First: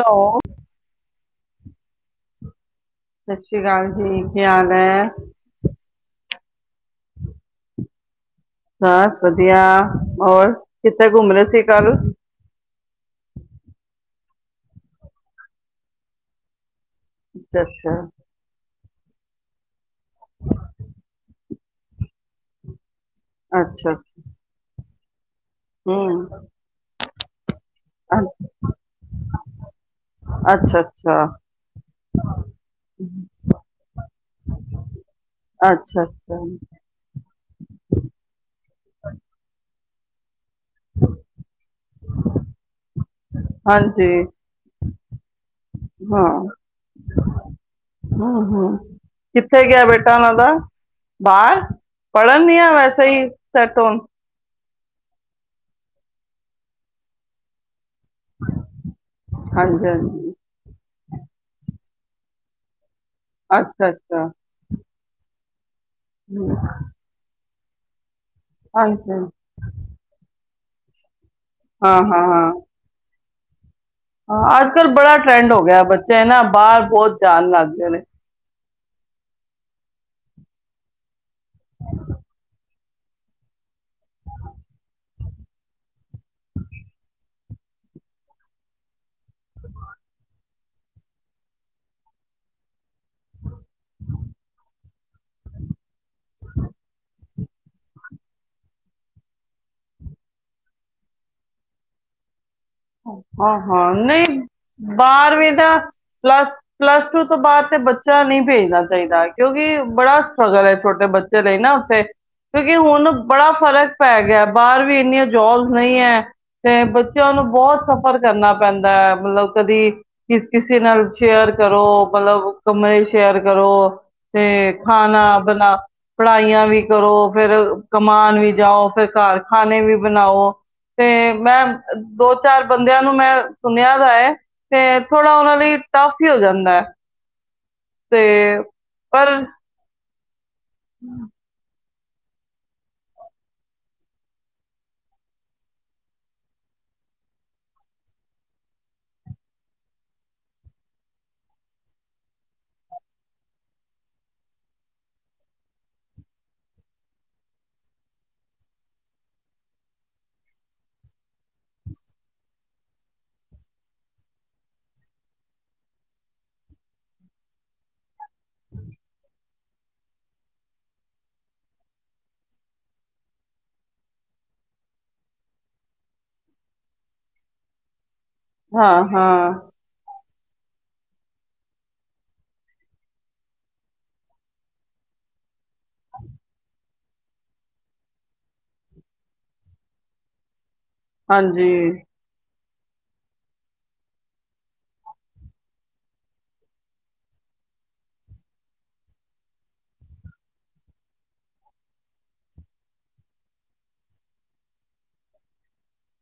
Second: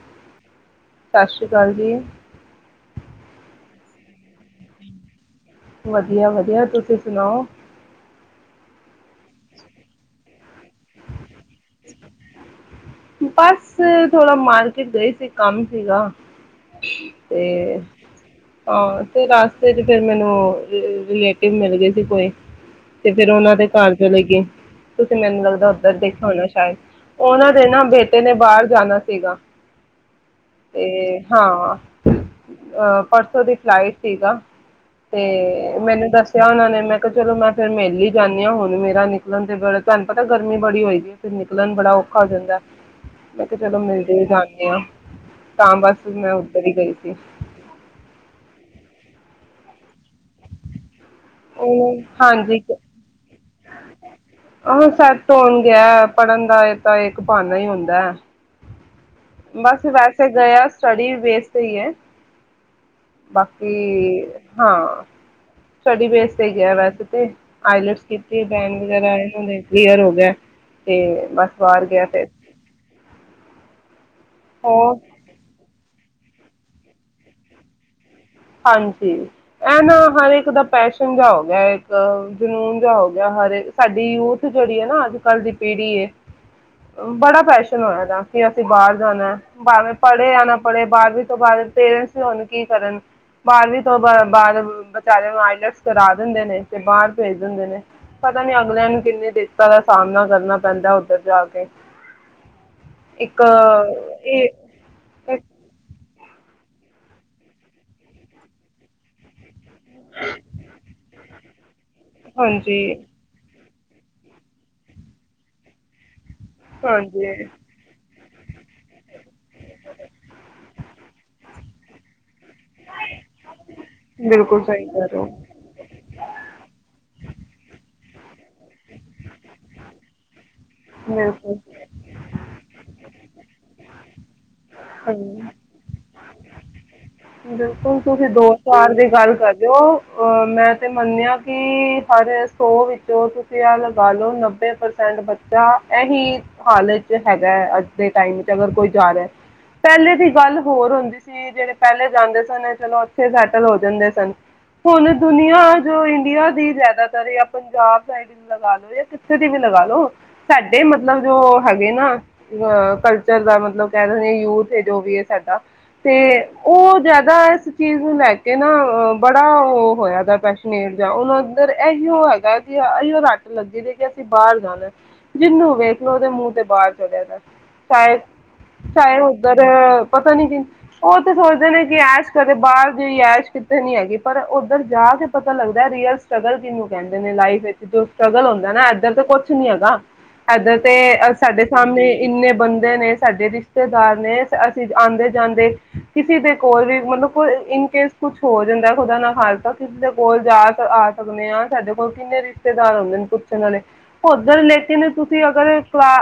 Hello ਸਤਿ ਸ੍ਰੀ ਅਕਾਲ ਜੀ ਸਤਿ ਸ੍ਰੀ ਅਕਾਲ ਜੀ, ਕੀ ਹਾਲ ਹੈ ਵਧੀਆ-ਵਧੀਆ, ਤੁਸੀਂ ਸੁਣਾਓ ਖਾਸ ਵਧੀਆ ਔਰ ਕਿੱਥੇ ਘੁੰਮਰੇ ਸ ਸ਼੍ਰੀ ਕਾਲ ਬਸ ਥੋੜਾ ਮਾਰਕੀਟ ਗਈ ਸੀ, ਕੰਮ ਸੀਗਾ [inaudible] ਅੱਛਾ ਹਾਂ ਤੇ ਰਾਸਤੇ ਚ ਫੇਰ ਮੈਨੂੰ ਰਿਲੇਟਿਵ ਮਿਲ ਗਏ ਸੀ ਕੋਈ ਤੇ ਫੇਿਰ ਉਹਨਾਂ ਦੇ ਅੱਛਾ ਅੱਛਾ ਘਰ ਚਲੇ ਗਏ ਤੁਸੀਂ ਮੈਨੂੰ ਲੱਗਦਾ ਉੱਧਰ ਹਮ ਦੇਖਯਾ ਹੋਣਾ ਉਹਨਾਂ ਨਾ ਬੇਟੇ ਨੇ ਬਾਹਰ ਜਾਣਾ ਸੀਗਾ, ਅੱਛਾ ਅੱਛਾ ਤੇ ਅੱਛਾ ਹਾਂ ਅਹ ਪਰਸੋਂ ਦੀ ਫਲਾਈਟ ਸੀਗਾ ਤੇ ਅੱਛਾ ਮੈਨੂੰ ਅੱਛਾ ਦੱਸਿਆ ਉਹਨਾਂ ਨੇ ਮੈਂ ਕਿਹਾ ਚਲੋ ਮੈਂ ਫਿਰ ਮੇਲ ਈ ਜਾਂਦੀ ਹਾਂ ਹੁਣ ਮੇਰਾ ਨਿਕਲਣ ਤੇ ਬ ਤੁਹਾਨੂੰ ਪਤਾ ਗਰਮੀ ਬੜੀ ਹੋਏਦੀ ਏ ਫਿਰ ਨਿਕਲਣ ਬੜਾ ਔਖਾ ਹੋ ਜਾਂਦੈ, ਮੈਂ ਕਿਹਾ ਚਲੋ ਹਾਂਜੀ ਮਿਲਦੇ ਹੀ ਜਾਂਦੇ ਹਾਂ, ਤਾਂ ਬਸ ਹਾਂ ਮੈਂ ਉੱਧਰ ਹੀ ਗਈ ਸੀ [inaudible] ਹਮ ਹਮ ਕਿੱਥੇ ਗਿਆ ਬੇਟਾ ਉਹਨਾਂ ਦਾ ਬਾਹਰ, ਉਹ ਪੜ੍ਹਨ ਹਾਂਜੀ ਯਾ ਵੈਸੇ ਹੀ ਸੈਟ ਹੋਣ ਆਹੋ ਸੈੱਟ ਹੋਣ ਗਿਆ, ਪੜ੍ਹਨ ਦਾ ਇਹ ਤਾਂ ਇਕ ਬਹਾਨਾ ਹੀ ਹੁੰਦਾ [inaudible] ਹਾਂਜੀ ਬਸ ਵੈਸੇ ਹਾਂਜੀ ਗਯਾ ਸਟਡੀ ਬੇਸ ਤੇ ਹੀ ਹੈ ਬਾਕੀ ਅੱਛਾ ਅੱਛਾ ਹਾਂ ਸਟਡੀ ਫੇਸ ਤੇ ਹਮ, ਗਿਆ ਵੈਸੇ ਤੇ। ਆਈਲੈਟਸ ਕੀਤੀ ਬੈਂਡ ਹਾਂਜੀ ਵਗੈਰਾ ਆਏ ਨੇ ਉਹਨਾਂ ਦੇ ਕਲੀਅਰ ਹੋ ਗਿਆ। ਤੇ ਬਸ ਬਾਹਰ ਹਾਂ, ਗਿਆ ਹਾਂ, ਫਿਰ ਹਾਂ। ਹਾਂ, ਅੱਜ ਕੱਲ੍ਹ ਹੋਰ ਬੜਾ ਟਰੈਂਡ ਹੋ ਗਿਆ ਬਸ ਇਹ ਨਾ ਬਾਹਰ ਬਹੁਤ ਜਾਣ ਲੱਗਦੇ ਨੇ। ਹਾਂਜੀ, ਇਹ ਨਾ ਹਰ ਇੱਕ ਦਾ ਪੈਸ਼ਨ ਜਿਹਾ ਹੋ ਗਿਆ, ਇੱਕ ਜਨੂੰਨ ਜਿਹਾ ਹੋ ਗਿਆ, ਹਰੇ ਸਾਡੀ ਯੂਥ ਜਿਹੜੀ ਹੈ ਨਾ ਅੱਜ ਕੱਲ੍ਹ ਦੀ ਪੀੜ੍ਹੀ ਬੜਾ ਪੈਸ਼ਨ ਹੋਇਆ ਦਾ ਕਿ ਅਸੀਂ ਬਾਹਰ ਜਾਣਾ ਭਾਵੇਂ ਪੜੇ ਯਾ ਨਾ ਬੜ੍ਹੇ ਬਾਰਵੀਂ ਤੋਂ ਬਾਅਦ ਪੇਰੈਂਟਸ ਹੀ ਹੁਣ ਕੀ ਕਰਨ ਬਾਰਵੀਂ ਤੋਂ ਬ ਬਾਅਦ ਬ ਵਿਚਾਰਿਆਂ ਨੂੰ ਆਈਲੈਟਸ ਕਰਾ ਦਿੰਦੇ ਨੇ ਤੇ ਬਾਹਰ ਭੇਜ ਦਿੰਦੇ ਨੇ ਪਤਾ ਨੀ ਅਗਲਿਆਂ ਨੂੰ ਕਿੰਨੀ ਦਿੱਕਤਾਂ ਦਾ ਸਾਹਮਣਾ ਕਰਨਾ ਪੈਂਦਾ ਉੱਧਰ ਜਾ ਕੇ। ਇੱਕ ਹਾਂ, ਹਾਂ ਨਹੀਂ ਇਹ ਬਾਰਵੀਂ ਇੱਕ- ਦਾ ਪਲੱਸ, ਪਲੱਸ ਟੂ ਤੋਂ ਬਾਅਦ ਤੇ ਬੱਚਾ ਨਹੀਂ ਭੇਜਣਾ ਚਾਹੀਦਾ ਕਿਉਂਕਿ ਬੜਾ ਸਟ੍ਰਗਲ ਹੈ ਛੋਟੇ ਬੱਚੇ ਚਲੇ ਨਾ ਤੇ ਕਿਉਂਕਿ ਹਾਂਜੀ ਹੁਣ ਬੜਾ ਫ਼ਰਕ ਪੈ ਗਿਆ ਬਾਹਰ ਵੀ ਇੰਨੀਆਂ ਜੋਬਸ ਨਹੀਂ ਹੈ। ਤੇ ਬੱਚਿਆਂ ਹਾਂਜੀ ਨੂੰ ਬਹੁਤ ਸਫ਼ਰ ਕਰਨਾ ਪੈਂਦਾ ਹੈ, ਮਤਲਬ ਕਦੀ ਕਿਸੇ ਨਾਲ ਸ਼ੇਅਰ ਕਰੋ ਮਤਲਬ ਕਮਰੇ ਸ਼ੇਅਰ ਕਰੋ ਤੇ ਬਿਲਕੁਲ ਸਹੀ ਕਹਿ ਰਹੇ ਖਾਣਾ ਹੋ ਬਣਾ ਪੜ੍ਹਾਈਆਂ ਵੀ ਕਰੋ ਫਿਰ ਕਮਾਨ ਵੀ ਜਾਓ, ਫਿਰ ਘਰ ਖਾਣੇ ਵੀ ਬਣਾਓ। ਤੇ ਮੈਂ ਬਿਲਕੁਲ ਦੋ ਚਾਰ ਬੰਦਿਆਂ ਨੂੰ ਮੈਂ ਸੁਣਿਆ ਦਾ ਹੈ ਤੇ ਥੋੜ੍ਹਾ ਉਹਨਾਂ ਲਈ ਟਫ ਹੀ ਹੋ ਜਾਂਦਾ ਹੈ। ਬਿਲਕੁਲ ਤੇ ਤੁਸੀਂ ਦੋ ਚਾਰ ਦੀ ਪਰ ਗੱਲ ਕਰਦੇ ਹੋ। ਔਰ ਮੈਂ ਤੇ ਮੰਨਿਆ ਕਿ ਅਰੇ ਸੋ ਵਿੱਚੋਂ ਤੁਸੀਂ ਆਹ ਲਗਾ ਲਓ ਨੱਬੇ ਪ੍ਰਸੈਂਟ ਬੱਚੇ ਤਾਂ ਇਹੀ ਹਾਲ ਚ ਹੈਗਾ ਹੈ, ਅੱਜ ਦੇ ਟਾਈਮ ਵਿੱਚ ਅਗਰ ਕੋਈ ਜਾ ਰਿਹਾ ਪਹਿਲੇ ਦੀ ਗੱਲ ਹੋਰ ਹੁੰਦੀ ਸੀ, ਜਿਹੜੇ ਪਹਿਲੇ ਜਾਂਦੇ ਸਨ ਚਲੋ ਉੱਥੇ ਸੈਟਲ ਹੋ ਜਾਂਦੇ ਸਨ, ਹੁਣ ਦੁਨੀਆਂ ਜੋ ਇੰਡੀਆ ਦੀ ਜ਼ਿਆਦਾਤਰ ਜਾਂ ਪੰਜਾਬ ਸਾਈਡ ਲਗਾ ਲਓ ਜਾਂ ਕਿੱਥੇ ਦੀ ਵੀ ਲਗਾ ਲਓ ਸਾਡੇ ਮਤਲਬ ਜੋ ਹੈਗੇ ਨਾ ਅ ਕਲਚਰ ਦਾ ਮਤਲਬ ਕਹਿ ਦਿੰਦੇ ਯੂਥ ਹੈ, ਜੋ ਵੀ ਹੈ ਸਾਡਾ ਤੇ ਉਹ ਜ਼ਿਆਦਾ ਇਸ ਚੀਜ਼ ਨੂੰ ਲੈ ਕੇ ਨਾ ਬੜਾ ਉਹ ਹੋਇਆ ਦਾ ਪੈਸ਼ਨਨੇਟ ਜਾਂ ਉਹਨਾਂ ਅੰਦਰ ਇਹੀਓ ਹੈਗਾ ਕਿ ਇਓ ਰੱਟ ਲੱਗੀ ਕਿ ਅਸੀਂ ਬਾਹਰ ਜਾਣਾ। ਜਿਹਨੂੰ ਵੇਖ ਲੋ ਉਹਦੇ ਮੂੰਹ ਤੇ ਬਾਹਰ ਚਲਿਆ ਦਾ ਸ਼ਾਇਦ ਹਾਂ ਚਾਹੇ ਹਾਂ ਉਧਰ ਪਤਾ ਨੀ ਕਿ ਉਹ ਤਾਂ ਸੋਚਦੇ ਨੇ ਕਿ ਐਸ਼ ਕਰੇ ਬਾਹਰ ਜਿਹੀ ਐਸ਼ ਕਿੱਥੇ ਨੀ ਹੈਗੀ ਪਰ ਉੱਧਰ ਜਾ ਕੇ ਪਤਾ ਪਤਾ ਲੱਗਦਾ ਰੀਅਲ ਸਟਰਗਲ ਕਿਹਨੂੰ ਕਹਿੰਦੇ ਨੇ ਲਾਈਫ ਵਿੱਚ ਜੋ ਸਟਰ੍ਰਗਲ ਹੁੰਦਾ ਏਨਾ, ਇੱਧਰ ਤੇ ਕੁਛ- ਕੁਛ ਨੀ ਹੇਗਾ---ਏਧਰ। ਤੇ ਆ ਸਾਡੇ ਹਾਂਜੀ ਸਾਹਮਣੇ ਇੰਨੇ ਬੰਦੇ- ਨੇ ਸਾਡੇ ਰਿਸ਼ਤੇਦਾਰ ਨੇ। ਅਸੀਂ ਆਉਂਦੇ ਜਾਂਦੇ ਕਿਸੇ ਦੇ ਕੋਲ ਵੀ। ਮਤਲਬ ਇਨਕੇਸ ਕੁਛ ਹੋ ਜਾਂਦਾ ਖੁਦਾ ਨਾ ਖਾਸਤਾ ਤਾਂ ਕਿਸੇ ਦੇ ਕੋਲ ਜਾ ਆ ਸਕਦੇ ਹਾਂ। ਸਾਡੇ ਕੋਲ ਕਿੰਨੇ ਰਿਸ਼ਤੇਦਾਰ ਹੁੰਦੇ ਨੇ ਪੁੱਛਣ ਵਾਲੇ। ਉਧਰ ਲੇਕਿਨ ਤੁਸੀਂ ਅਗਰ ਕਲਾ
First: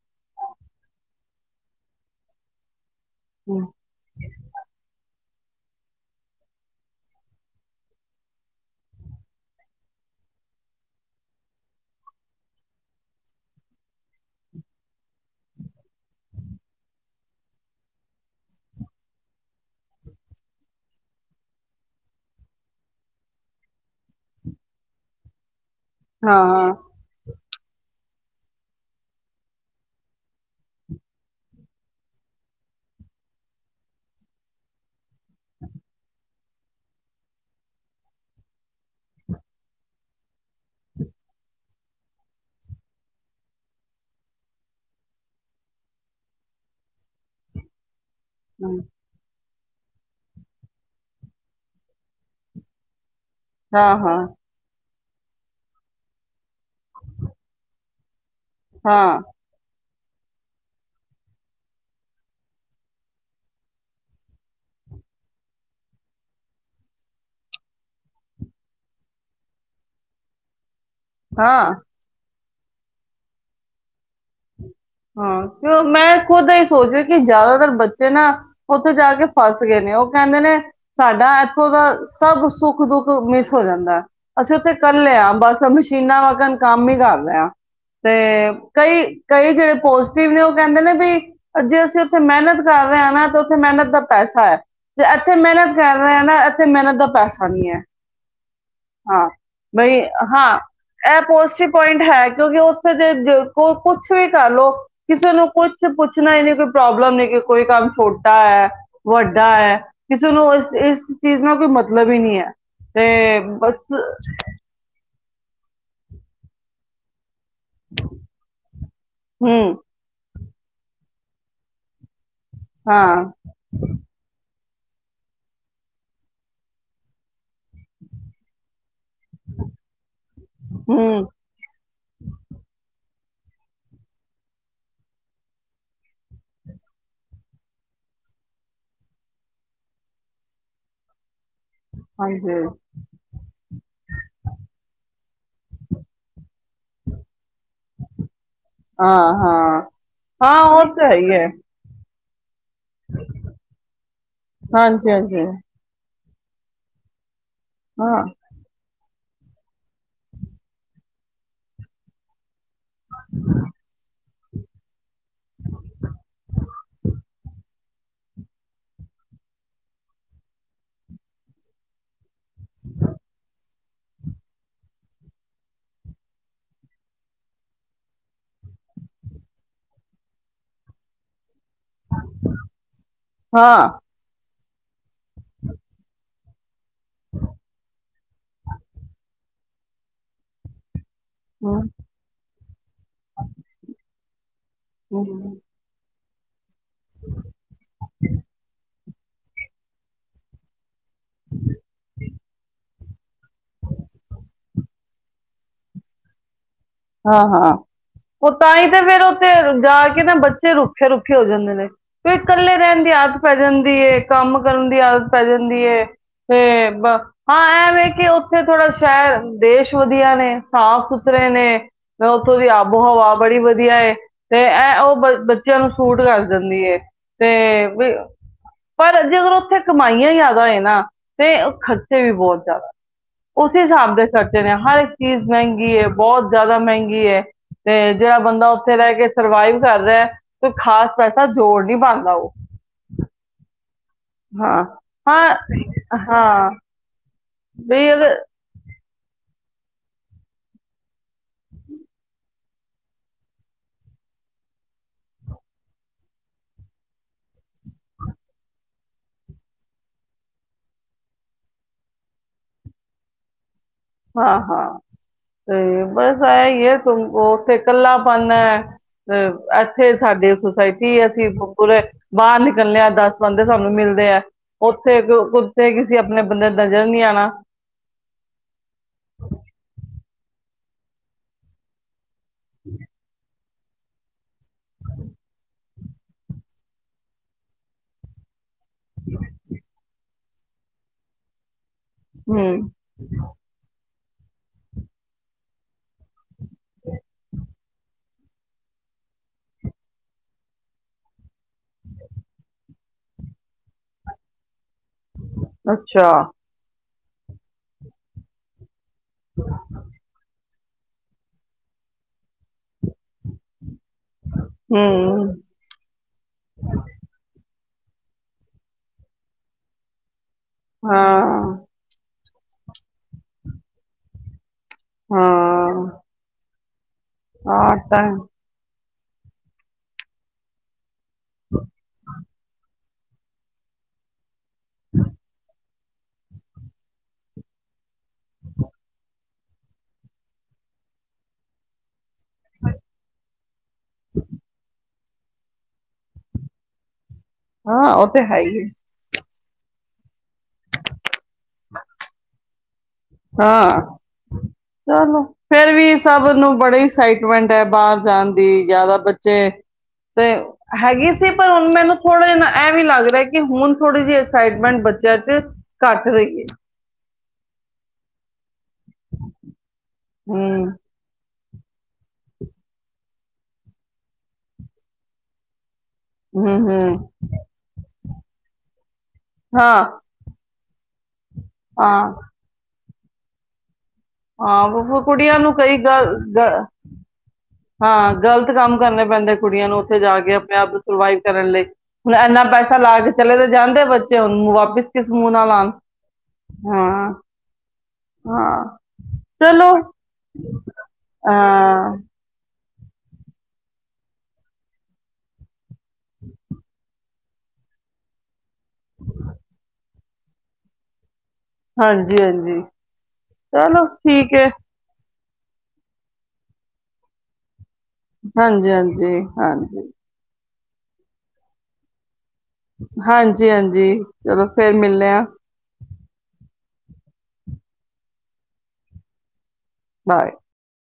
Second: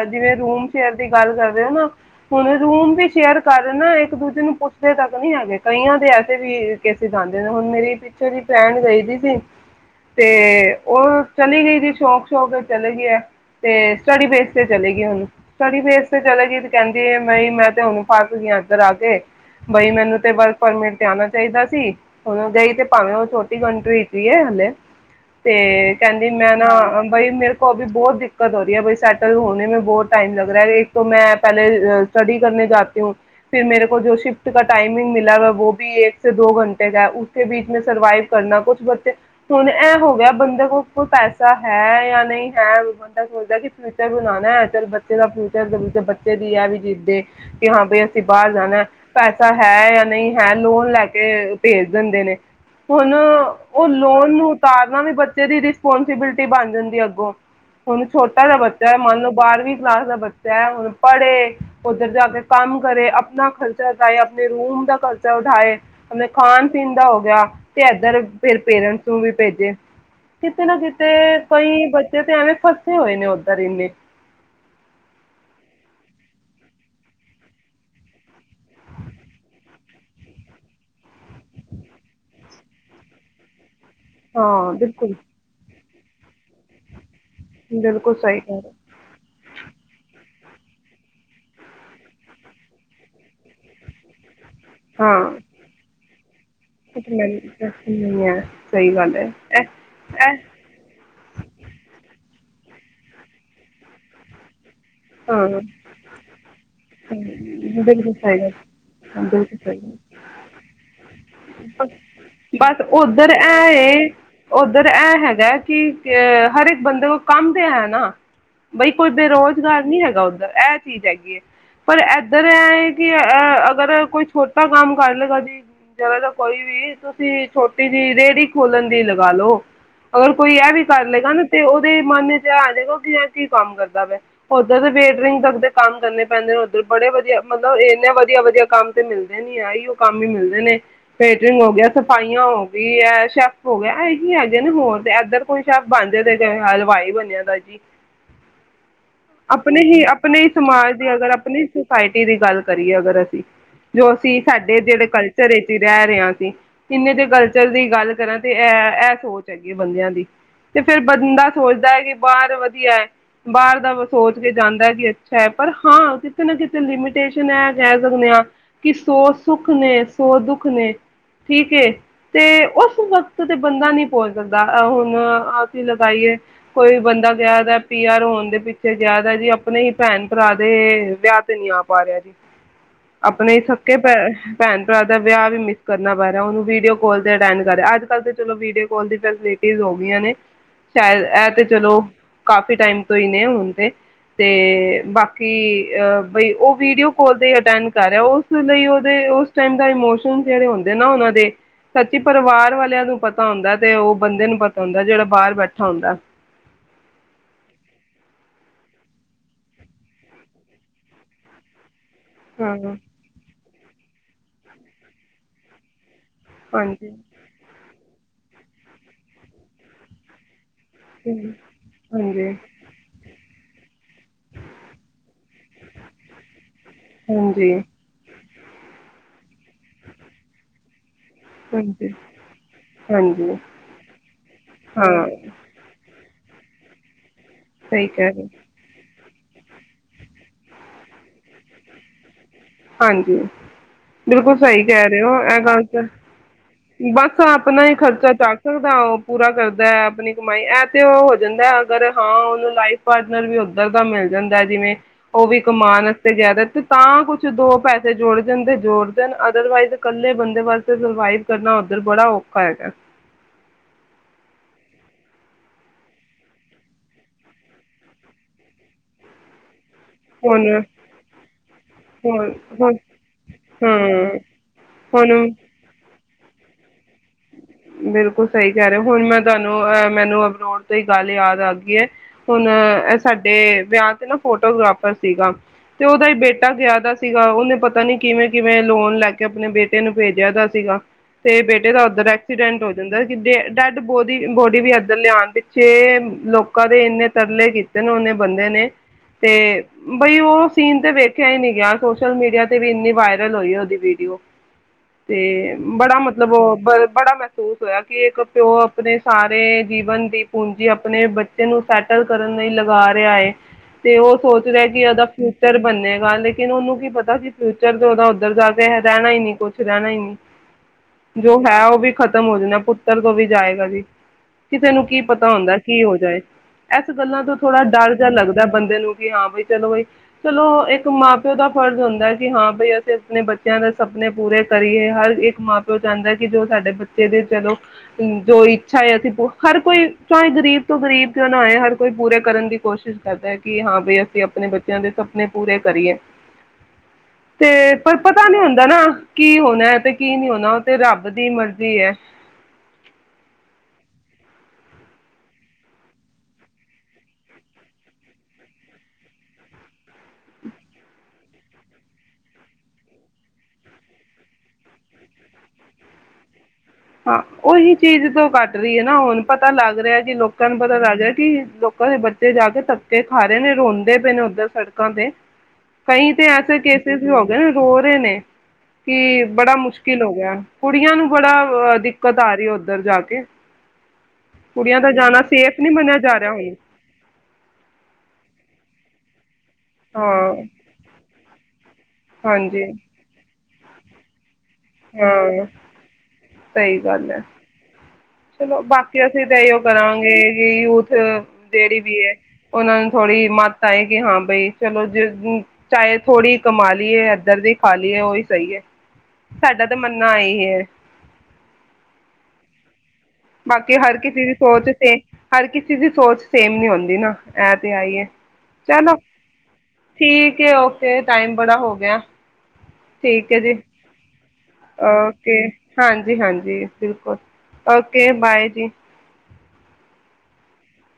ਅ ਜਿਵੇਂ ਰੂਮ ਸ਼ੇਅਰ ਦੀ ਗੱਲ ਕਰਦੇ ਹੋ ਨਾ। ਹੁਣ ਰੂਮ ਵਿੱਚ- ਸ਼ੇਅਰ ਹਮ, ਕਰਨ ਇੱਕ- ਦੂਜੇ ਨੂੰ ਪੁੱਛਦੇ ਤੱਕ- ਨਈ ਆਗੇ ਕਈਆਂ ਦੇ ਐਸੇ ਵੀ ਕੇਸਿਸ ਆਂਦੇ ਨੇ। ਹੁਣ ਮੇਰੀ ਪਿਛੇ ਹੀ ਭੈਣ ਗਈ ਦੀ ਸੀ। ਤੇ, ਉਹ ਚਲੀ ਗਈ ਸੀ ਸ਼ੌਕ- ਕਿੳਕਿ ਚਲੇ ਗਈ ਏ ਤੇ ਸਟੱਡੀ ਬੇਸ ਤੇ ਚਲੇ ਗਈ ਹੁਣ। ਸਟੱਡੀ ਬੇਸ ਤੇ ਚਲੇ ਗਈ ਤੇ ਕਹਿੰਦੀ ਬਈ ਮੈਂ ਤੇ ਹੁਣ ਫੱਸ ਗਈ ਇੱਧਰ ਆ ਕੇ। ਬਈ ਮੈਨੂੰ ਤੇ ਵਰਕ ਪਰਮਿਟ ਤੇ ਆਉਣਾ ਚਾਹੀਦਾ ਸੀ। ਹੁਣ ਗਈ ਤੇ ਭਾਵੇਂ ਉਹ ਛੋਟੀ ਕੰਟਰੀ ਚ ਹੀ ਹੈ ਹਲੇ। ਤੇ ਕਹਿੰਦੀ ਹਾਂ ਮੈਂ ਨਾ ਹਾਂ ਅਮ ਮੇਰੇ ਕੋ ਅਭੀ ਬਹੁਤ ਦਿੱਕਤ ਹੋ ਰਹੀ ਹੈ। ਬਾਈ ਸੈਟਲ ਹੋਣੇ ਮ ਬਹੁਤ ਟਾਈਮ ਲਗ ਰਹਾ ਏ। ਏਕ ਤੋ ਮੈਂ ਪਹਿਲੇ ਸਟੱਡੀ ਕਰਨੇ ਜਾਤੀ ਹੂੰ। ਫਿਰ ਮੇਰੇ ਕੋਲ ਜੋ ਸ਼ਿਫਟ ਕ ਟਾਈਮ- [unintelligible] ਦੋ ਘੰਟੇ ਕਾ ਏ ਉਸ ਬੀਚ ਮੇ ਸਰਵਾਈਵ ਕਰਨਾ। ਕੁਛ ਬੱਚੇ ਹੁਣ ਐ ਹੋ ਗਿਆ ਬੰਦੇੇ ਕੋ ਪੈਸਾ ਹੈ- ਹੈ ਜਾਂ ਨਹੀਂ ਹੈ ਬੰਦਾ ਸੋਚਦਾ ਕਿ ਫਿਊਚਰ ਬਣਾਣਾ ਏ। ਚੱਲ ਬੱਚੇ ਦਾ ਫਿਊਚਰ ਬੱਚੇ ਦੀ ਇਹ ਵੀ ਜਿੱਦ ਏ। ਕਿ ਹਾਂ ਬਈ ਅ- ਕਿ ਬਾਹਰ ਹਮ, ਜਾਣਾ, ਪੈਸਾ ਹੈ- ਹੈ ਜਾਂ ਨਹੀਂ ਹੈ ਲੋਨ ਲੈ ਕੇ ਭੇਜ ਦਿੰਦੇ ਨੇ। ਹੁਣ- ਹੁਣ ਹਾਂ ਉਹ ਹਾਂ ਲੋਨ ਨੂੰ ਉਤਾਰ- ਤਾਂ ਵੀ ਬੱਚੇ ਦੀ ਰਿਸਪੋਂਸੀਬਿਲਟੀ ਟੀ ਬਣ ਜਾਂਦੀ ਅੱਗੋਂ। ਹੁਣ ਛੋਟਾ ਜਿਹਾ ਬੱਚਾ ਹੈ' ਹਾਂ ਮਨ ਲੋ ਬਾਰਵੀਂ ਵੀ ਕਲਾਸ ਦਾ ਬੱਚਾ ਹੈ। ਹੁਣ ਪੜ੍ਹੇ, ਉੱਧਰ ਜਾ ਕੇ ਕੰਮ ਕਰੇ, ਆਪਣਾ ਖਰਚਾ ਉਠਾਏ, ਆਪਣੇ ਰੂਮ ਦਾ ਖਰਚਾ ਉਠਾਏ, ਆਪਣੇ ਖਾਣ- ਪੀਣ ਦਾ ਹੋ ਗਿਆ। ਤੇ ਏਧਰ ਫਿਰ ਪੇਰੈਂਟਸ ਨੂੰ ਵੀ ਭੇਜੇ। ਕਿਤੇ ਨਾ ਕਿਤ ਤੇ, ਹਾਂ ਕੋਈ ਬੱਚੇ ਤੇ ਐਵੇਂ- ਫਸੇ ਹੋਏ ਨੇ ਉੱਧਰ ਇੰਨੇ। ਹਾਂ, ਕਿ ਮੈਂ ਖੁਦ ਇਹ ਸੋਚ ਰਹੀ, ਕਿ ਜ਼ਿਆਦਾਤਰ ਬੱਚੇ ਨਾ ਉੱਥੇ ਜਾ ਕੇ ਫਸ ਗਏ ਨੇ। ਉਹ ਕਹਿੰਦੇ ਨੇ ਸਾਡਾ ਇੱਥੋਂ ਦਾ ਸਭ ਸੁੱਖ- ਦੁੱਖ ਮਿਸ ਹੋ ਜਾਂਦਾ। ਅੱਸੀਂ ਉੱਥੇ ਹਾਂ ਘਰ ਬਿਲਕੁਲ ਲਿਆ ਬਸ ਹਮਸ਼। ਚੀਨਾ ਵਖਨ ਕੰਮ ਈ ਕਰ ਰੇ ਆਂ ਤੇ ਬਿਲਕੁਲ ਸਹੀ ਗੱਲ ਹੈ। ਕਈ ਕਈ ਜੇੜੇ ਪੋਜ਼ਟਿਵ ਨੇ ਔ ਕੈੰਦੇ ਨੇ ਬਈ, ਜੇ ਅਸੀਂ ਉੱਥੇ ਮੇਹਨਤ ਕਰ ਰੇ ਆਂ ਨਾ ਤੇ ਔਥੇ ਮੇਹਨਤ ਦਾ ਪੈਸਾ ਐ। ਤੇ ਹਾਂ ਐਥੇ ਮੇਹਨਤ ਕੈਰ ਰੈ ਨਾ ਐਥੇ ਮੇਹਨਤ ਇਹ ਦਾ ਤਾਂ ਪੈਸਾ ਨੀ ਹੈ ਮੈਨੂੰ ਨਹੀਂ ਹੈ ਸਹੀ ਗੱਲ ਹਾਂ, ਹੈ ਬਈ ਇਹ ਇਹ ਹਾਂ। ਐ ਪੋਜ਼ਟਿਵ ਪੋਇੰਟ ਹੈ। ਕਿਉਂਕਿ ਔਥੇ ਤੇ ਜ ਕੋ ਕੁਛ ਕੁਛ ਵੀ ਕਰ ਲੋ। ਕਿਸੇ ਨੂੰ ਹਾਂ ਕੁਛ ਪੁੱਛਣਾ ਈ ਨ੍ਹੀਂ ਕਿ ਕੋਈ ਪ੍ਰੋਬਲਮ ਨੀ ਕਿ ਕੋਈ ਕੰਮ ਬਿਲਕੁਲ ਛੋਟਾ ਸਹੀ ਗੱਲ ਐ ਹਾਂ, ਵੱਡਾ ਬਿਲਕੁਲ ਐ, ਸਹੀ ਕਿਸੇ ਨੂੰ ਏਸ ਇਸ ਚੀਜ਼ ਨਾਲ ਕੋਈ ਗੱਲ ਮਤਲਬ ਹੀ ਨ੍ਹੀਂ ਹੈ। ਬਸ ਉਧਰ ਤੇ ਬਸ ਗੈ ਕਿ ਕ ਹਰ ਇੱਕ ਬੰਦੇ ਕੋ ਕੰਮ ਤੇ ਹੈ ਨਾ, ਬਈ ਕੋਈ ਬੇਰੋਜ਼ ਹੂੰ ਸੁਧਾਰ ਨੀ ਹੈਗਾ ਉਦਾਰ ਇਹ ਚੀਜ਼ ਹੈਗੀ ਹੈ ਪਰ ਇਦ ਇਧਰ ਹੈ, ਹੈ ਕਿ ਹਾਂ ਅਗਰ ਕੋਈ ਛੋਟ ਆਪਾਂ ਕੰਮ ਕਰ ਲਗਾ ਜੀ ਜਿਨਾ ਦਾ ਕੋਈ ਵੀ ਤੁਸੀਂ ਛੋਟੀ ਜਿਹੀ ਰੇਹੜੀ ਖੋਲਣ ਦੀ ਲ ਗਾ ਲਓ, ਅਗਰ ਕੋਈ ਇਹ ਵੀ ਕਰ ਹੂੰ ਲਏਗਾ, ਨਾ ਤੇ ਉਹਦੇ ਮਨ ਚ ਆ ਜਾਏਗਾ ਕਿ ਇਹ ਕੀ ਕੰਮ ਕਰਦਾ ਮੈਂ ਉੱਧਰ ਦੇ ਵੇਟਿੰਗ ਤੱਕ ਦੇ ਕੰਮ ਕਰਨੇ ਪੈਂਦੇ ਨੇ ਉੱਧਰ ਬੜੇ ਵਧੀਆ ਮਤਲਬ ਇੰਨੇ ਵਧੀਆ-ਵਧੀਆ ਕੰਮ ਤੇ ਮਿਲਦੇ ਨੀ ਆਈ ਉਹ ਕੰਮ ਹੀ ਮਿਲਦੇ ਨੇ ਫੇ ਹੋ ਗਿਆ ਸਫਾਈਆਂ ਹਾਂਜੀ ਹੋ ਗਈ ਹੈ, ਸ਼ੈੱਫ ਹੋ ਗਿਆ ਇਹੀ ਹੈਗੇ ਨੇ ਹੋਰ ਤੇ ਏਧਰ ਕੋਈ ਸ਼ੈਫ ਬਣਦੇ ਤੇ ਹਲਵਾਈ ਬਣਿਆ ਦਾ ਜੀ। ਹਾਂ ਆਪਣੇ ਹਾਂ ਹੀ ਆਪਣੇ ਹੀ ਹਾਂ ਉਹ ਸਮਾਜ ਤਾਂ ਦੀ ਹੈ ਅਗਰ ਹੀ ਹੈ ਆਪਣੇ ਟੀ ਦੀ ਗੱਲ ਕਰੀਏ ਅਗਰ ਅਸੀਂ ਜੋ ਅਸੀਂ ਸਾਡੇ ਜਿਹੜੇ ਹਾਂਜੀ ਹਾਂਜੀ ਕਲਚਰ ਵਿੱਚ ਹੀ ਰਹਿ ਰਹੇ ਹਾਂ। ਕਿੰਨੇ ਦੇ ਗਲ ਦੀ ਗੱਲ ਹਾਂ ਕਰਾਂ ਤੇ ਐ ਐ ਸੋਚ ਹੈਗੀ ਹੈ, ਬੰਦਿਆਂ ਦੀ ਤੇ ਫੇਰ ਬੰਦਾ ਸੋਚਦਾ ਹੈ ਕਿ ਬਾਹਰ ਧ ਬਾਹਰ ਦਾ ਬ ਸੋਚ ਕੇ ਜਾਂਦਾ ਕਿ ਅੱਛਾ ਹੈ, ਪਰ ਹਾਂ ਕਿਤੇ ਨਾ ਕਿਤੇ ਲਿਮੀਟੇਸ਼ਨ ਹੈ। ਕਹਿ ਸਕਦੇ ਹਾਂ, ਕਿ ਸੌ ਸੁੱਖ ਨੇ ਸੌ ਦੁੱਖ ਨੇ ਠੀਕ ਐ ਉਸ ਵਕਤ ਤੇ ਬੰਦਾ ਨਹੀਂ ਪੋਚ ਸਕਦਾ, ਹੁਣ ਅਸੀਂ ਲਗਾਈਏ ਕੋਈ ਬੰਦਾ ਪਿਆ ਵਾ ਪੀ ਆਰ ਹੋਣ ਦੇ ਪਿੱਛੇ ਜ਼ਿਆਦਾ ਜੀ ਆਪਣੇ ਹੀ ਭੈਣ ਭਰਾ ਦੇ ਵਿਆਹ ਨੀ ਆ ਪਾ ਰਿਹਾ ਜੀ ਆਪਣੇ ਹਾਂ ਸੱਕੇ ਭੈ ਭੈਣ ਭਰਾ ਦਾ ਵਿਆਹ ਵੀ ਮਿਸ ਕਰਨਾ ਪੈ ਰਿਹਾ ਉਹਨੂੰ ਵੀਡੀਓ ਕਾਲ ਤੇ ਅਟੈਂਡ ਕਰ ਰਿਹਾ ਅਜ ਕੱਲ ਦੇ, ਚਲੋ, ਵੀਡੀਓ ਕਾਲ ਦੀ ਫੈਸਿਲਿਟੀ ਹੋ ਗਿਆਂ ਨੇ, ਸ਼ਾਇਦ ਇਹ ਤੇ ਹਮ, ਚਲੋ ਕਾਫ਼ੀ ਟਾਈਮ ਤੋਂ ਹੀ ਨੇ ਹੁਣ ਤੇ ਬਾਕੀ ਹਮ, ਅ ਬਈ ਉਹ ਵੀਡੀਓ ਕਾਲ ਤੇ ਅਟੈਂਡ ਕਰ ਰਿਹਾ ਉਸ ਲਈ ਉਹ ਉਸ ਟੈਮ ਦਾ ਇਮੋਸ਼ਨ ਜਿਹੜੇ ਹੁੰਦੇ ਨਾ ਉਹਨਾਂ ਦੇ ਸੱਚੀ ਪਰਿਵਾਰ ਵਾਲਿਆਂ ਨੂੰ ਪਤਾ ਹੁੰਦਾ ਤੇ ਉਹ ਬੰਦੇ ਨੂੰ ਪਤਾ ਹੁੰਦਾ ਜਿਹੜਾ ਬਾਹਰ ਬੈਠਾ ਹੁੰਦਾ। ਹਾਂ-ਹਾਂ, ਉਹ ਤਾਂ ਹੀ ਤੇ ਫੇਰ ਉੱਥੇ ਜਾ ਕੇ ਨਾ ਬੱਚੇ ਰੁੱਖੇ-ਰੁੱਖੇ ਹੋ ਜਾਂਦੇ ਨੇ। ਫਿਰ ਹਾਂ ਇਕੱਲੇ ਰਹਿਣ ਦੀ ਆਦਤ ਪੈ ਜਾਂਦੀ। ਏ ਕੰਮ ਕਰਨ ਦੀ ਆਦਤ ਪੈ ਜਾਂਦੀ ਹੈਂ। ਤੇ ਹਾਂਜੀ ਹਾਂ ਐਵੇਂ ਕਿ ਇੱਥੇ ਥੋੜਾ ਸ਼ਹਿਰ ਦੇਸ਼ ਵਧੀਆ ਨੇ, ਸਾਫ ਸੁਥਰੇ ਨੇ, ਮੈਂ ਹਾਂਜੀ ਉੱਥੋਂ ਦੀ ਆਬੋ ਹਵਾ ਬੜੀ ਵਧੀਆ, ਤੇ ਇਹ ਉਹ ਬ ਬੱਚਿਆਂ ਨੂੰ ਸੂਟ ਕਰ ਦਿੱ ਹੁੰਦੀ, ਹਾਂਜੀ ਤੇ ਪਰ, ਜੇ ਅਗਰ, ਉੱਥੇ ਕਮਾਈਆਂ ਜ਼ਿਆਦਾ ਹੋਏ ਨਾ। ਤੇ ਹਾਂਜੀ ਖਰਚੇ ਵੀ ਬਹੁਤ ਜ਼ਿਆਦਾ। ਹਾਂਜੀ ਉਸ ਹਿਸਾਬ ਦੇ ਖਰਚੇ ਨੇ, ਹਰ ਇੱਕ ਹਾਂ ਚੀਜ਼ ਮਹਿੰਗੀ ਹੈ ਬਹੁਤ। ਜ਼ਿਆਦਾ ਮਹਿੰਗੀ ਹੈ। ਸਹੀ ਤੇ ਕਹਿ ਜਿਹੜਾ ਰਹੇ ਬੰਦਾ ਉੱਥੇ ਰਹਿ ਕੇ ਸਰਵਾਈਵ ਕਰ ਰਿਹਾ, ਤੇ ਖਾਸ ਪੈਸਾ ਜੋੜ ਨਹੀਂ ਬਣਂਦਾ ਉਹ। ਹਾਂਜੀ। ਬਿਲਕੁਲ ਹਾਂ ਸਹੀ ਕਹਿ ਰਹੇ ਹੋ। ਹਾਂ ਇਹ ਗੱਲ ਤੇ ਹਾਂ ਬਸ। ਆਪਣਾ ਹੀ ਬਈ ਖਰਚਾ ਅਗਰ ਚੱਕ ਸਕਦਾ ਉਹ ਪੂਰਾ ਕਰ ਆਪਣੀ ਕਮਾਈ ਇਹ ਤੇ ਉਹ ਹੋ ਜਾਂਦਾ। ਅਗਰ ਹਾਂ, ਉਹਨੂੰ ਲਾਈਫ ਪਾਰਟਨਰ ਵੀ ਉੱਧਰ ਦਾ ਮਿਲ ਜਾਂਦਾ, ਜਿਵੇਂ ਉਹ ਵੀ ਕਮਾਉਣ ਵਾਸਤੇ ਗਿਆਦਾ ਤੇ ਤਾਂ ਕੁਛ ਦੋ ਪੈਸੇ ਜੋੁੜ ਜਾਣ, ਤੇ ਜੋੜਦੇਣ। ਅਦਰਵਾਈਜ਼ ਇਕੱਲੇ ਬੰਦੇ ਵਾਸਤੇ ਸਰਵਾਈਵ ਕਰਨਾ ਉੱਧਰ ਬੜਾ ਔਖਾ ਹੈਗਾ। ਹਾਂ, ਹਾਂ, ਤੇ ਬਸ ਆ ਹੀ ਹੈ। ਉੱਥੇ ਕੱਲਾ ਪਨ ਐ। ਤੇ ਇਥੇ ਸਾਡੀ ਹੁਣ ਸੁਸਾਇਟੀ ਐ, ਅਸੀਂ ਪੂਰੇ ਹੁਣ ਬਾਹਰ ਹੁਣ ਨਿਕਲਣੇ ਹਾਂ, ਦਸ ਬੰਦੇ ਸਾਨੂੰ ਮਿਲਦੇ ਹਾਂ ਹੈ। ਉੱਥੇ ਹੁਣ ਕੁੱਥੇ ਕਿਸੀ ਆਪਣੇ ਬੰਦਾ ਨਜ਼ਰ ਨੀ ਆਣਾ। ਬਿਲਕੁਲ। ਸਹੀ ਕਹਿ ਰਹੇ। ਹੁਣ ਮੈਂ ਤੁਹਾਨੂੰ ਅਹ ਮੈਨੂੰ ਬਣਾਉਣ ਤੇ ਹੀ ਗੱਲ ਯਾਦ ਆ ਗਈ ਹੈ। ਹੁਣ, ਇਹ ਸਾਡੇ ਵਿਆਹ ਤੇ ਨਾ ਫੋਟੋਗ੍ਰਾਫਰ ਸੀਗਾ, ਤੇ ਉਹਦਾ ਹੀ ਬੇਟਾ ਗਿਆ ਦਾ ਸੀਗਾ, ਉਹਨੇ ਪਤਾ ਨੀ ਕਿਵੇਂ- ਕਿਵੇਂ ਲੋਨ ਲੈ ਕੇ ਆਪਣੇ ਬੇਟੇ ਨੂੰ ਭੇਜਿਆ ਦਾ ਸੀਗਾ, ਤੇ ਬੇਟੇ ਦਾ ਉੱਦਰਰ ਐਕਸੀਡੈਂਟ ਹੂੰ ਹੋ ਜਾਂਦਾ, ਕਿ ਡੈਡ ਬੋਦੀ ਬੋਡੀ ਵੀ ਇੱਦਰਰ ਲਿਆਉਣ ਪਿੱਛੇ ਲੋਕ ਲੋਕਾਂ ਦੇ ਇੰਨੇ ਤਰਲੇ ਕੀਤੇ ਨੇ ਉਹਨੇ ਬੰਦੇ ਨੇ ਤੇ ਬਈ, ਉਹ ਸੀਨ ਤੇ ਵੇਖਿਆ ਹੀ ਨਹੀਂ ਗਿਆ। ਸੋਸ਼ਲ ਮੀਡੀਆ ਤੇ ਵੀ ਇੰਨੀ ਵਾਇਰਲ ਹੋਈ ਉਹਦੀ ਵੀਡੀਓ। ਤੇ ਬੜਾ ਅੱਛਾ ਮਤਲਬ ਬੜਾ ਮਹਿਸੂਸ ਹੋਇਆ, ਕਿ ਇੱਕ ਪਿਓ ਆਪਣੇ ਸਾਰੇ ਜੀਵਨ ਦੀ ਪੁਂਜ ਜੀ ਆਪਣੇ ਬੱਚੇ ਨੂੰ ਸੈਟਲ ਕਰਨ ਲਈ ਲ ਗਾ ਰਿਹਾ ਹੈ, ਤੇ ਉਹ ਸੋਚ ਰਿਹਾ ਕਿ ਉਹਦਾ ਹੂੰ ਫਿਊਚਰ ਬਨੇਗਾ। ਲੇਕਿਨ ਉਹਨੂੰ ਕੀ ਪਤਾ ਕੀ ਫਿ ਰਹਿਣਾ ਹੀ ਨਹੀਂ ਕੁਝ ਰਹਿਣਾ ਹੀ ਨਹੀਂ ਹਾਂ ਖਤਮ ਹੋ ਜਾਣਾ। ਪੁੱਤਰ ਤੋਂ ਵੀ ਜਾਏਗਾ ਜੀ। ਕਿਸੇ ਨੂੰ ਕੀ ਪਤਾ ਹੁੰਦਾ, ਕੀ ਹਾਂ ਹੋ ਜਾਏ। ਇਸ ਗੱਲਾਂ ਤੋਂ ਥੋੜ੍ਹਾ ਆਹ ਡਰ ਤਾਂ ਜਿਹਾ ਲੱਗਦਾ ਬੰਦੇ ਨੂੰ ਹਾਂ ਬਾਈ ਚਲੋ ਬਾਈ ਚਲੋ ਇੱਕ ਇੱਕ ਮਾਂ ਪਿਓ ਦਾ ਫਰਜ਼ ਹੁੰਦਾ ਕਿ ਹਾਂ ਬਈ ਅਂ ਆਪਣੇ ਬੱਚਿਆਂ ਦਾ ਸਪਨੇ ਪੂਰੇ ਕਰੀਏ ਹਰ ਇੱਕ ਮਾਂ ਪਿਓ ਚਾਹੁੰਦਾ ਹੈ ਕਿ ਜੋ ਸਾਡੇ ਇਹਦੇ ਚਲੋ ਜੋ ਇੱਛਾ ਏ ਅਸੀ, ਹਰ ਕੋਈ ਚਾਹੇ ਗਰੀਬ ਤੋਂ ਗਰੀਬ ਕਿਉ ਨਾ ਆਏ ਹਰ ਕੋਈ ਪੂਰੇ ਕਰਨ ਦੀ ਕੋਸ਼ਿਸ਼ ਕਰਦਾ। ਕਿ ਹਾਂ ਬਈ ਅਸੀਂ ਆਪਣੇ ਬੱਚਿਆਂ ਦੇ ਸਭ ਆਪਣੇ ਪੂਰੇ ਕਰੀਏ। ਤੇ ਹਾਂ ਪਰ ਉਹ ਤੇ ਪਤਾ ਨੀ ਹੈ ਹੀ ਹੁੰਦਾ ਹੈ ਨਾ, ਕੀ ਹੋਣਾ ਤੇ ਕੀ ਨਹੀਂ ਹੋਣਾ, ਉਹ ਤੇ ਰੱਬ ਦੀ ਮਰਜ਼ ਹੁੰਦੀ ਹੈ, ਹਾਂ ਚੱਲੋ ਫੇਰ ਵੀ ਸਭ ਨੂੰ ਬੜੀ ਐਕਸਾਈਟਮੈਂਟ ਹੈ, ਬਾਹਰ ਜਾਣ ਦੀ ਜ਼ਿਆਦਾ ਬੱਚੇ ਤੇ ਹੈਗੀ ਸੀ, ਪਰ ਹੁਣ ਮੈਨੂੰ ਥੋੜ੍ਹਾ ਜਿਹਾ ਨਾ ਇਹ ਵੀ ਲੱਗ ਰਿਹਾ, ਕਿ ਹੁਣ ਥੋੜ੍ਹੀ ਜਿਹੀ ਐਕਸਾਈਟਮੈਂਟ ਬੱਚਿਆਂ ਚ ਘੱਟ ਰਹੀ ਹੈ। ਹਾਂ, ਉਹੀ ਚੀਜ਼ ਤੋਂ ਘੱਟ ਰਹੀ ਹੈ ਨਾ ਹੁਣ ਪਤਾ ਲੱਗ ਰਿਹਾ ਜੀ ਲੋਕਾਂ ਨੂੰ ਹੂੰ ਪਤਾ ਲੱਗ ਰਿਹਾ ਕੀ ਲੋਕਾਂ ਦੇ ਬੱਚੇ ਜਾ ਕੇ ਧੱਕੇ ਖਾ ਰਹੇ ਨੇ ਰੋਂਦੇ ਪਏ ਨੇ ਉੱਧਰ ਸੜਕਾਂ ਤੇ ਕਈ ਤੇ ਹੂੰ ਐਸੇ ਹੂੰ ਕੇਸਿਸ ਵੀ ਹੋ ਗਏ ਨੇ ਰੋ ਰਹੇ ਨੇ, ਕੀ ਬੜਾ ਹਾਂ ਮੁਸ਼ਕਿਲ ਹੋ ਗਿਆ। ਕੁੜੀਆਂ ਨੂੰ ਬੜਾ ਹਾਂ ਦਿੱਕਤ ਆ ਰਹੀ ਹੈ, ਉੱਧਰ ਜਾ ਕੇ [unintelligible] ਕੁੜੀਆਂ ਦਾ ਹਾਂ ਜਾਣਾ ਕੁੜੀਆਂ ਨੂੰ ਸੇਫ ਨਹੀਂ ਕਈ ਮੰਨਿਆ ਗੱਲ ਜਾ ਰਿਹਾ ਦ ਹੁਣ ਹਾਂ, ਗ਼ਲਤ ਕੰਮ ਕਰਨੇ ਪੈਂਦੇ। ਕੁੜੀਆਂ ਨੂੰ ਉੱਥੇ ਜਾ ਕੇ ਹਾਂ ਆਪਣੇ ਆਪ ਨੂੰ ਸਰਵਾਈਵ ਕਰਨ ਲਈ, ਹੁਣ ਇੰਨਾ ਹਾਂਜੀ ਪੈਸਾ ਲਾ ਕੇ ਚਲੇ ਤਾ ਜਾਂਦੇ ਬੱਚੇ ਹੁ ਵਾਪਿਸ ਕਿਸ ਮੂੰਹ ਹਾਂ ਨਾਲ ਆਣ ਸਹੀ ਗੱਲ ਹਾਂ। ਹੈ ਚਲੋ ਹਾਂ ਬਾਕੀ ਅਸੀਂ ਤਾਂ ਇਉਔ ਚਲੋ ਕਰਾਂਗੇ ਕਿ ਯੂਥ ਜਿਹੜੀ ਹਾਂ ਵੀ ਹੈ। ਉਹਨਾਂ ਨੂੰ ਥੋੜ੍ਹੀ ਮੱਤ ਆਏ, ਕਿ ਹਾਂ ਬਈ ਚਲੋ ਜ ਚਾਹੇ ਥੋੜ੍ਹੀ ਕਮਾ ਲਈਏ ਇੱਧਰ ਦੀ ਖਾ ਲਈਏ ਉਹੀ ਸਹੀ ਹੈ ਸਾਡਾ ਤਾਂ ਮਨ ਨਹੀਂ ਹੈ। ਹਾਂਜੀ-ਹਾਂਜੀ, ਬਾਕੀ ਹਰ ਕਿਸੇ ਦੀ ਸੋਚ ਸ ਹਰ ਕਿਸੇ ਦੀ ਸੋਚ ਸੇਮ ਨੀ ਹੁੰਦੀ ਨਾ ਐ। ਆਈਏ ਹਾਂਜੀ ਚਲੋ ਹਾਂਜੀ ਹਾਂਜੀ ਠੀਕ ਹੈ ਓਕੇ, ਤੇ ਟਾਈਮ ਬੜਾ ਹੋ ਗਿਆ। ਠੀਕ ਹੈ ਜੀ ਹਾਂਜੀ-ਹਾਂਜੀ। ਚਲੋ ਫੇਰ ਮਿਲਣੇ ਆ। ਓਕੇ ਹਾਂਜੀ ਹਾਂਜੀ, ਬਿਲਕੁਲ ਓਕੇ, ਬਾਏ ਜੀ। ਬਾਏ।